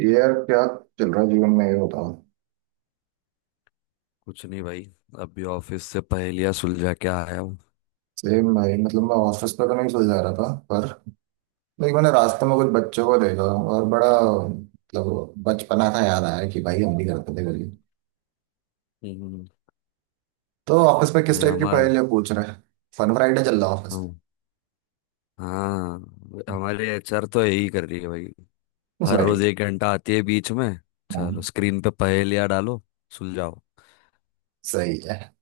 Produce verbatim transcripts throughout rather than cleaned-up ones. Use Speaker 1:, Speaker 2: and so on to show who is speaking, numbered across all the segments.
Speaker 1: यार, क्या चल रहा है जीवन में, ये बताओ।
Speaker 2: कुछ नहीं भाई। अभी ऑफिस से पहेलियां सुलझा के आया हूँ।
Speaker 1: सेम भाई, मतलब मैं ऑफिस पे तो नहीं सो जा रहा था, पर लाइक मैंने रास्ते में कुछ बच्चों को देखा और बड़ा, मतलब बचपना का याद आया कि भाई हम भी करते थे गली।
Speaker 2: हम्म,
Speaker 1: तो ऑफिस पे किस
Speaker 2: भाई
Speaker 1: टाइप की
Speaker 2: हमारा।
Speaker 1: पहेलियां पूछ रहे हैं? फन फ्राइडे चल रहा है ऑफिस।
Speaker 2: हम। हाँ। हमारे एचआर तो यही कर रही है भाई।
Speaker 1: उस
Speaker 2: हर
Speaker 1: भाई।
Speaker 2: रोज एक घंटा आती है बीच में।
Speaker 1: हम्म।
Speaker 2: चलो स्क्रीन पे पहेलियां डालो, सुलझाओ।
Speaker 1: सही है।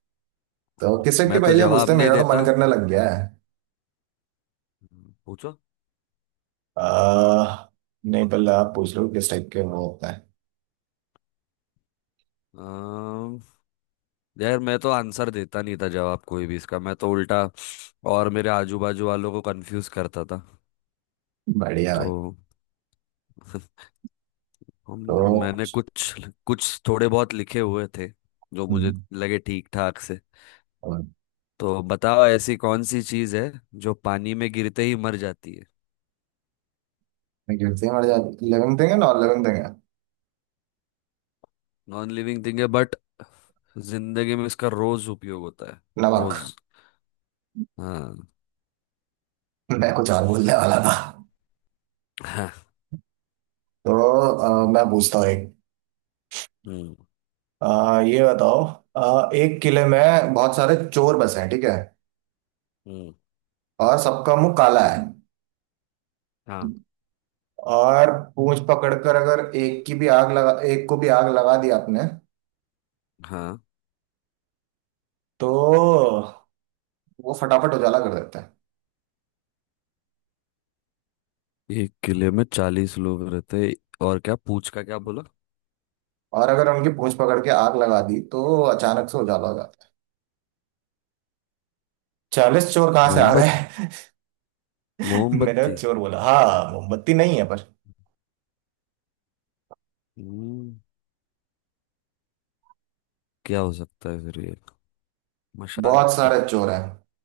Speaker 1: तो किस टाइप की
Speaker 2: मैं तो
Speaker 1: पहेलियां पूछते
Speaker 2: जवाब
Speaker 1: हैं?
Speaker 2: नहीं
Speaker 1: मेरा तो मन
Speaker 2: देता।
Speaker 1: करने लग गया है।
Speaker 2: पूछो।
Speaker 1: आ, नहीं, पहले आप पूछ लो किस टाइप के वो होता है।
Speaker 2: अम, यार मैं तो आंसर देता नहीं था, जवाब कोई भी इसका। मैं तो उल्टा और मेरे आजू बाजू वालों को कंफ्यूज करता था।
Speaker 1: बढ़िया
Speaker 2: तो
Speaker 1: भाई।
Speaker 2: हम
Speaker 1: तो।
Speaker 2: मैंने कुछ कुछ थोड़े बहुत लिखे हुए थे, जो मुझे
Speaker 1: हम्म।
Speaker 2: लगे ठीक ठाक से।
Speaker 1: और।
Speaker 2: तो बताओ, ऐसी कौन सी चीज है जो पानी में गिरते ही मर जाती है।
Speaker 1: मैं गिरते हैं मर जाते, लिविंग थिंग है, नॉन लिविंग थिंग है?
Speaker 2: नॉन लिविंग थिंग है बट जिंदगी में इसका रोज उपयोग होता है।
Speaker 1: नमक।
Speaker 2: रोज। हाँ।
Speaker 1: मैं कुछ और बोलने वाला था।
Speaker 2: हाँ।
Speaker 1: तो अ, मैं पूछता हूँ एक।
Speaker 2: हम्म।
Speaker 1: अ, ये बताओ। अ, एक किले में बहुत सारे चोर बसे हैं, ठीक है।
Speaker 2: हम्म।
Speaker 1: और सबका मुंह काला है।
Speaker 2: हाँ।
Speaker 1: और पूंछ पकड़कर अगर एक की भी आग लगा एक को भी आग लगा दी आपने।
Speaker 2: हाँ।
Speaker 1: तो वो फटाफट उजाला कर देते हैं।
Speaker 2: एक किले में चालीस लोग रहते हैं। और क्या पूछ का क्या बोला।
Speaker 1: और अगर उनकी पूंछ पकड़ के आग लगा दी तो अचानक से उजाला हो जाता है। चालीस चोर कहाँ से आ
Speaker 2: मोहम्मद।
Speaker 1: गए? मैंने
Speaker 2: मोमबत्ती।
Speaker 1: चोर बोला, हाँ मोमबत्ती नहीं है पर।
Speaker 2: हम्म। क्या हो सकता है फिर ये। मशाल।
Speaker 1: बहुत सारे चोर हैं।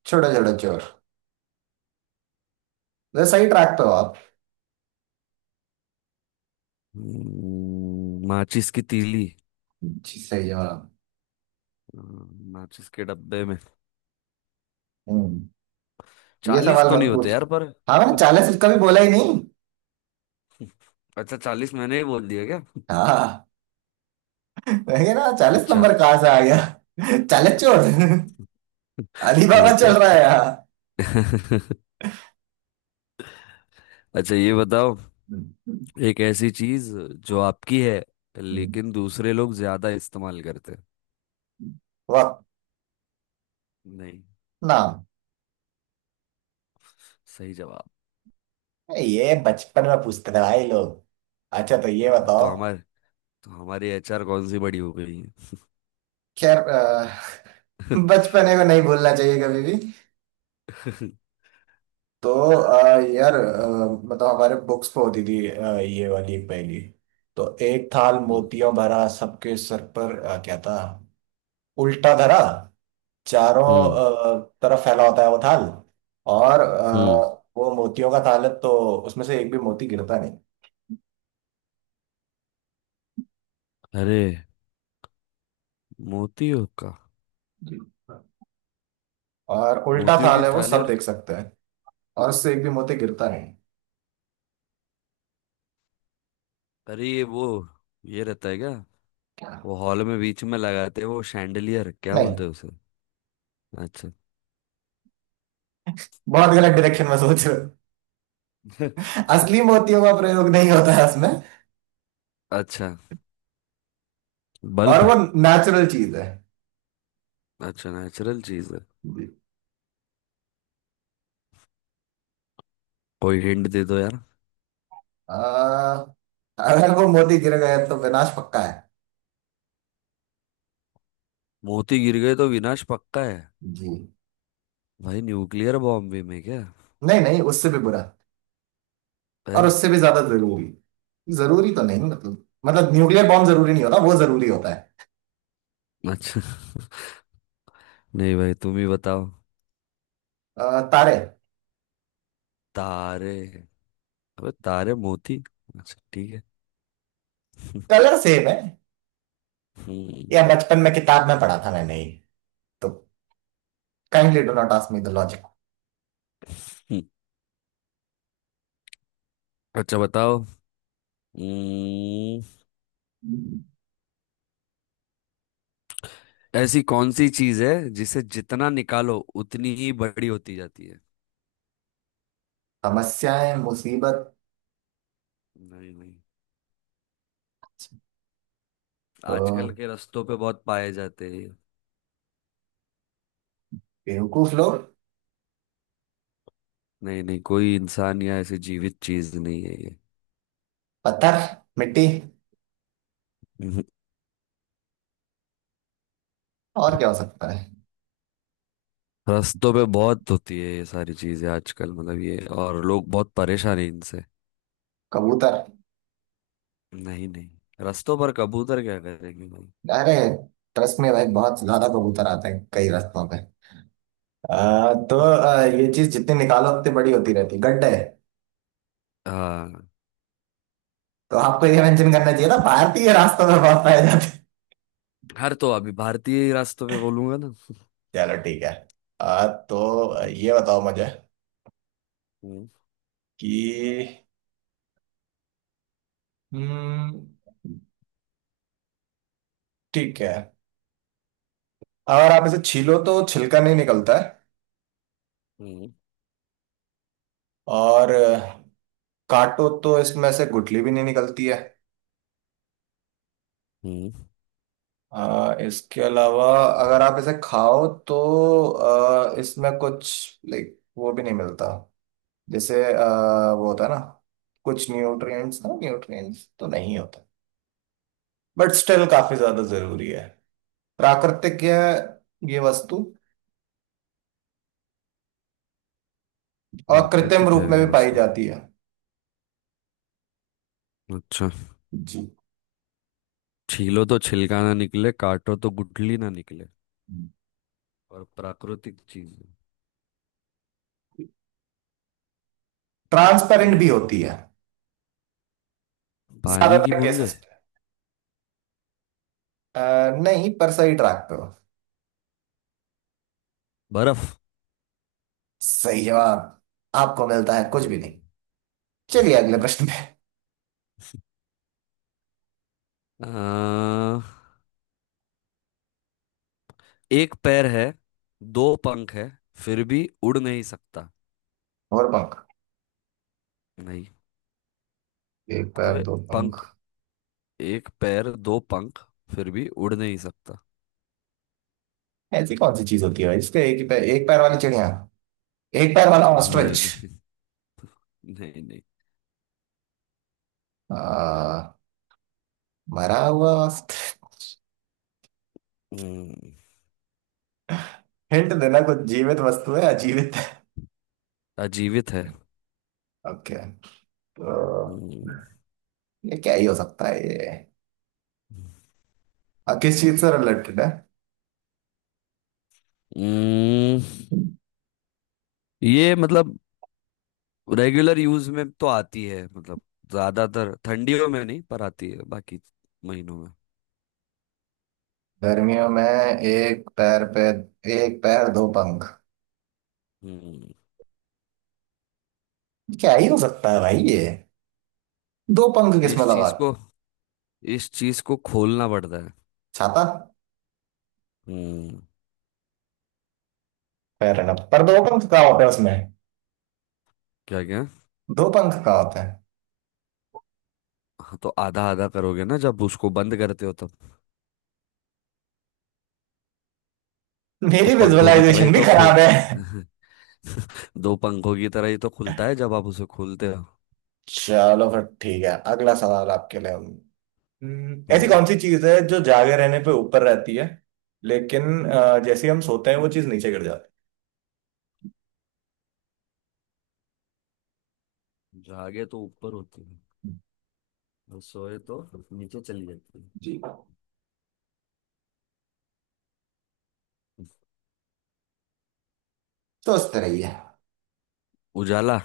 Speaker 1: छोटे छोटे चोर। वैसे सही ट्रैक पे हो आप।
Speaker 2: हम्म, माचिस की तीली।
Speaker 1: जी, सही जवाब।
Speaker 2: हाँ, माचिस के डब्बे में
Speaker 1: हम्म। ये
Speaker 2: चालीस
Speaker 1: सवाल
Speaker 2: तो
Speaker 1: मत
Speaker 2: नहीं होते
Speaker 1: पूछ।
Speaker 2: यार पर।
Speaker 1: हाँ, मैंने चालीस उसका भी बोला ही नहीं।
Speaker 2: अच्छा, चालीस मैंने ही बोल दिया क्या।
Speaker 1: हाँ, मैं कह रहा चालीस
Speaker 2: अच्छा।
Speaker 1: नंबर कहाँ से आ गया? चालीस चोर। अली बाबा
Speaker 2: अच्छा।
Speaker 1: चल रहा
Speaker 2: अच्छा।
Speaker 1: है यहाँ।
Speaker 2: अच्छा, ये बताओ।
Speaker 1: हम्म।
Speaker 2: एक ऐसी चीज जो आपकी है,
Speaker 1: हम्म।
Speaker 2: लेकिन दूसरे लोग ज्यादा इस्तेमाल करते हैं।
Speaker 1: वक्त।
Speaker 2: नहीं।
Speaker 1: नाम।
Speaker 2: सही जवाब।
Speaker 1: ये बचपन में पूछते थे भाई लोग। अच्छा, तो ये
Speaker 2: हाँ तो
Speaker 1: बताओ।
Speaker 2: हमारे, तो हमारी एच आर कौन सी बड़ी हो गई है।
Speaker 1: खैर, अ, बचपने को नहीं भूलना चाहिए कभी भी। तो अ, यार, अ, मतलब हमारे बुक्स पे होती थी अ, ये वाली पहली। तो एक थाल
Speaker 2: हम्म।
Speaker 1: मोतियों भरा सबके सर पर, अ, क्या था? उल्टा धरा। चारों
Speaker 2: हम्म।
Speaker 1: अ, तरफ फैला होता है वो थाल। और
Speaker 2: हम्म।
Speaker 1: अ, वो मोतियों का थाल है तो। उसमें से एक भी मोती गिरता नहीं।
Speaker 2: अरे, मोतियों का।
Speaker 1: और उल्टा
Speaker 2: मोतियों
Speaker 1: थाल
Speaker 2: की
Speaker 1: है, वो
Speaker 2: थाली
Speaker 1: सब
Speaker 2: और।
Speaker 1: देख सकते हैं। और उससे एक भी मोती गिरता नहीं।
Speaker 2: अरे, ये वो, ये रहता है क्या?
Speaker 1: क्या?
Speaker 2: वो हॉल में बीच में लगाते हैं वो शैंडलियर, क्या
Speaker 1: नहीं।
Speaker 2: बोलते हैं उसे। अच्छा।
Speaker 1: बहुत गलत डायरेक्शन में सोच रहे हो। असली मोतियों का प्रयोग नहीं होता है उसमें।
Speaker 2: अच्छा।
Speaker 1: और
Speaker 2: बल्ब।
Speaker 1: वो नेचुरल चीज है।
Speaker 2: अच्छा, नेचुरल चीज है।
Speaker 1: जी।
Speaker 2: कोई हिंट दे दो यार।
Speaker 1: आ, अगर वो मोती गिर गए तो विनाश पक्का है।
Speaker 2: मोती गिर गए तो विनाश पक्का है।
Speaker 1: जी।
Speaker 2: भाई न्यूक्लियर बॉम्ब भी में क्या
Speaker 1: नहीं, नहीं, उससे भी बुरा। और
Speaker 2: है।
Speaker 1: उससे भी ज्यादा जरूरी। जरूरी तो नहीं, मतलब मतलब न्यूक्लियर बॉम्ब जरूरी नहीं होता, वो जरूरी होता है।
Speaker 2: अच्छा। नहीं भाई तुम ही बताओ।
Speaker 1: अ, तारे।
Speaker 2: तारे। अबे तारे मोती। अच्छा ठीक है।
Speaker 1: कलर सेम है।
Speaker 2: हम्म।
Speaker 1: या बचपन में किताब में पढ़ा था मैंने ये। तो kindly do not ask me the logic.
Speaker 2: हम्म। अच्छा बताओ। हम्म, ऐसी कौन सी चीज है जिसे जितना निकालो उतनी ही बड़ी होती जाती है।
Speaker 1: समस्याएं, मुसीबत।
Speaker 2: नहीं नहीं। आजकल
Speaker 1: तो
Speaker 2: के रास्तों पे बहुत पाए जाते हैं ये।
Speaker 1: बेवकूफ लोग।
Speaker 2: नहीं नहीं, कोई इंसान या ऐसी जीवित चीज नहीं है ये।
Speaker 1: पत्थर, मिट्टी।
Speaker 2: हम्म।
Speaker 1: और क्या हो सकता है?
Speaker 2: रास्तों पे बहुत होती है ये सारी चीजें आजकल, मतलब ये, और लोग बहुत परेशान हैं इनसे।
Speaker 1: कबूतर।
Speaker 2: नहीं नहीं, रास्तों पर कबूतर क्या करेंगे भाई।
Speaker 1: अरे, ट्रस्ट में भाई बहुत ज्यादा कबूतर आते हैं कई रास्तों पे। अ, तो अ, ये चीज जितनी निकालो उतनी बड़ी होती रहती, गड्ढे।
Speaker 2: हाँ।
Speaker 1: तो आपको ये मेंशन करना चाहिए था, भारतीय रास्तों में बहुत पाए जाते हैं।
Speaker 2: हर तो अभी भारतीय रास्तों पे बोलूंगा ना।
Speaker 1: चलो, ठीक है। आ, तो
Speaker 2: हम्म।
Speaker 1: ये बताओ मुझे।
Speaker 2: हम्म।
Speaker 1: कि। हम्म। ठीक है। अगर आप इसे छीलो तो छिलका नहीं निकलता है।
Speaker 2: हम्म।
Speaker 1: और अ, काटो तो इसमें से गुठली भी नहीं निकलती है।
Speaker 2: हम्म।
Speaker 1: अ, इसके अलावा। अगर आप इसे खाओ तो। अ, इसमें कुछ लाइक वो भी नहीं मिलता। जैसे अ, वो होता है ना। कुछ न्यूट्रिएंट्स, ना न्यूट्रिएंट्स तो नहीं होता। बट स्टिल काफी ज्यादा जरूरी है। प्राकृतिक है ये वस्तु। और कृत्रिम
Speaker 2: प्राकृतिक
Speaker 1: रूप
Speaker 2: है
Speaker 1: में
Speaker 2: ये
Speaker 1: भी पाई
Speaker 2: वस्तु।
Speaker 1: जाती है।
Speaker 2: अच्छा,
Speaker 1: जी।
Speaker 2: छीलो तो छिलका ना निकले, काटो तो गुठली ना निकले, और प्राकृतिक चीज है।
Speaker 1: ट्रांसपेरेंट भी
Speaker 2: हम्म।
Speaker 1: होती है।
Speaker 2: पानी की
Speaker 1: ज्यादातर
Speaker 2: बूंदे।
Speaker 1: केसेस पे। अ, नहीं, पर सही ट्रैक पे हो।
Speaker 2: बर्फ।
Speaker 1: सही जवाब। आपको मिलता है कुछ भी
Speaker 2: हम्म।
Speaker 1: नहीं। चलिए अगले प्रश्न पे।
Speaker 2: अ, एक पैर है, दो पंख है, फिर भी उड़ नहीं सकता।
Speaker 1: और पंख।
Speaker 2: नहीं।
Speaker 1: एक पैर,
Speaker 2: अबे
Speaker 1: दो पंख।
Speaker 2: पंख। एक पैर, दो पंख, फिर भी उड़ नहीं सकता।
Speaker 1: ऐसी कौन सी चीज होती है इसके, एक ही पैर, एक पैर वाली चिड़िया? एक पैर वाला ऑस्ट्रिच।
Speaker 2: नहीं नहीं। नहीं नहीं।
Speaker 1: मरा हुआ ऑस्ट्रिच।
Speaker 2: हम्म,
Speaker 1: हिंट देना, कुछ जीवित वस्तु है, अजीवित है?
Speaker 2: अजीवित है।
Speaker 1: ओके। तो।
Speaker 2: हम्म।
Speaker 1: ये क्या ही हो सकता है ये? आ, किस चीज से रिलेटेड है?
Speaker 2: हम्म, ये मतलब रेगुलर यूज में तो आती है, मतलब ज्यादातर ठंडियों में नहीं पर आती है बाकी महीनों में।
Speaker 1: गर्मियों में एक पैर पे। एक पैर, दो पंख।
Speaker 2: हम्म।
Speaker 1: क्या ही हो सकता है भाई ये? दो पंख किसमें
Speaker 2: इस चीज
Speaker 1: लगाते?
Speaker 2: को, इस चीज को खोलना पड़ता है।
Speaker 1: छाता।
Speaker 2: हम्म।
Speaker 1: पैर है ना, पर दो पंख कहाँ होते हैं उसमें?
Speaker 2: क्या क्या।
Speaker 1: दो पंख कहाँ होते हैं?
Speaker 2: हाँ तो आधा आधा करोगे ना जब उसको बंद करते हो तब। तो
Speaker 1: मेरी
Speaker 2: पंखों की तरह ही
Speaker 1: विजुअलाइजेशन भी
Speaker 2: तो
Speaker 1: खराब
Speaker 2: खुल।
Speaker 1: है।
Speaker 2: दो पंखों की तरह ही तो खुलता है जब आप उसे खोलते हो।
Speaker 1: चलो फिर ठीक है, अगला सवाल आपके लिए। हम्म, ऐसी
Speaker 2: हम्म।
Speaker 1: कौन सी चीज है जो जागे रहने पे ऊपर रहती है, लेकिन अ, जैसे ही हम सोते हैं वो चीज नीचे गिर जाती
Speaker 2: जागे तो ऊपर होती है,
Speaker 1: है।
Speaker 2: और सोए तो नीचे चली जाती है।
Speaker 1: जी। तो उस तरह ही है।
Speaker 2: उजाला।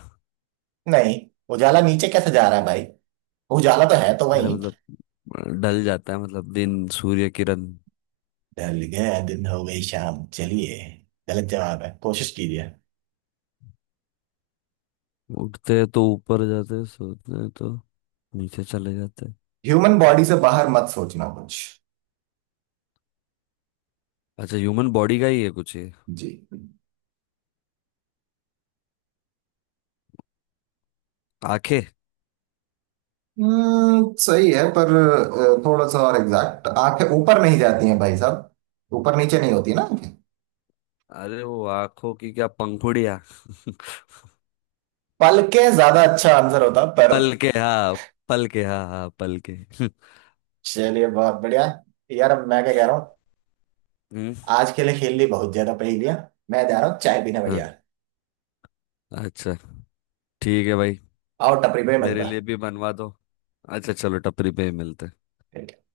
Speaker 1: नहीं। उजाला नीचे कैसे जा रहा है भाई? उजाला तो है तो
Speaker 2: अरे
Speaker 1: वही।
Speaker 2: मतलब, अ, ढल जाता है, मतलब दिन, सूर्य किरण।
Speaker 1: ढल गया दिन, हो गई शाम, चलिए। गलत जवाब है, कोशिश कीजिए।
Speaker 2: उठते हैं तो ऊपर जाते हैं, सोते हैं तो नीचे चले जाते हैं।
Speaker 1: ह्यूमन बॉडी से बाहर मत सोचना कुछ।
Speaker 2: अच्छा, ह्यूमन बॉडी का ही है कुछ ये।
Speaker 1: जी।
Speaker 2: आंखें।
Speaker 1: हम्म सही है, पर अ, थोड़ा सा और एग्जैक्ट। आंखें ऊपर नहीं जाती हैं भाई साहब, ऊपर नीचे नहीं होती ना आंखें।
Speaker 2: अरे वो आंखों की क्या, पंखुड़िया।
Speaker 1: पलके ज्यादा अच्छा आंसर होता, पर।
Speaker 2: पल के हाँ, पल के हाँ हाँ पल के।
Speaker 1: चलिए, बहुत बढ़िया। यार, अब मैं क्या कह रहा हूँ।
Speaker 2: हम्म।
Speaker 1: आज के लिए खेल ली बहुत ज्यादा पहेलियां। मैं जा रहा हूँ चाय पीने,
Speaker 2: हाँ।
Speaker 1: बढ़िया।
Speaker 2: अच्छा। ठीक है भाई।
Speaker 1: आओ टपरी पे,
Speaker 2: मेरे
Speaker 1: मिलता
Speaker 2: लिए भी बनवा दो। अच्छा चलो टपरी पे ही मिलते हैं।
Speaker 1: है।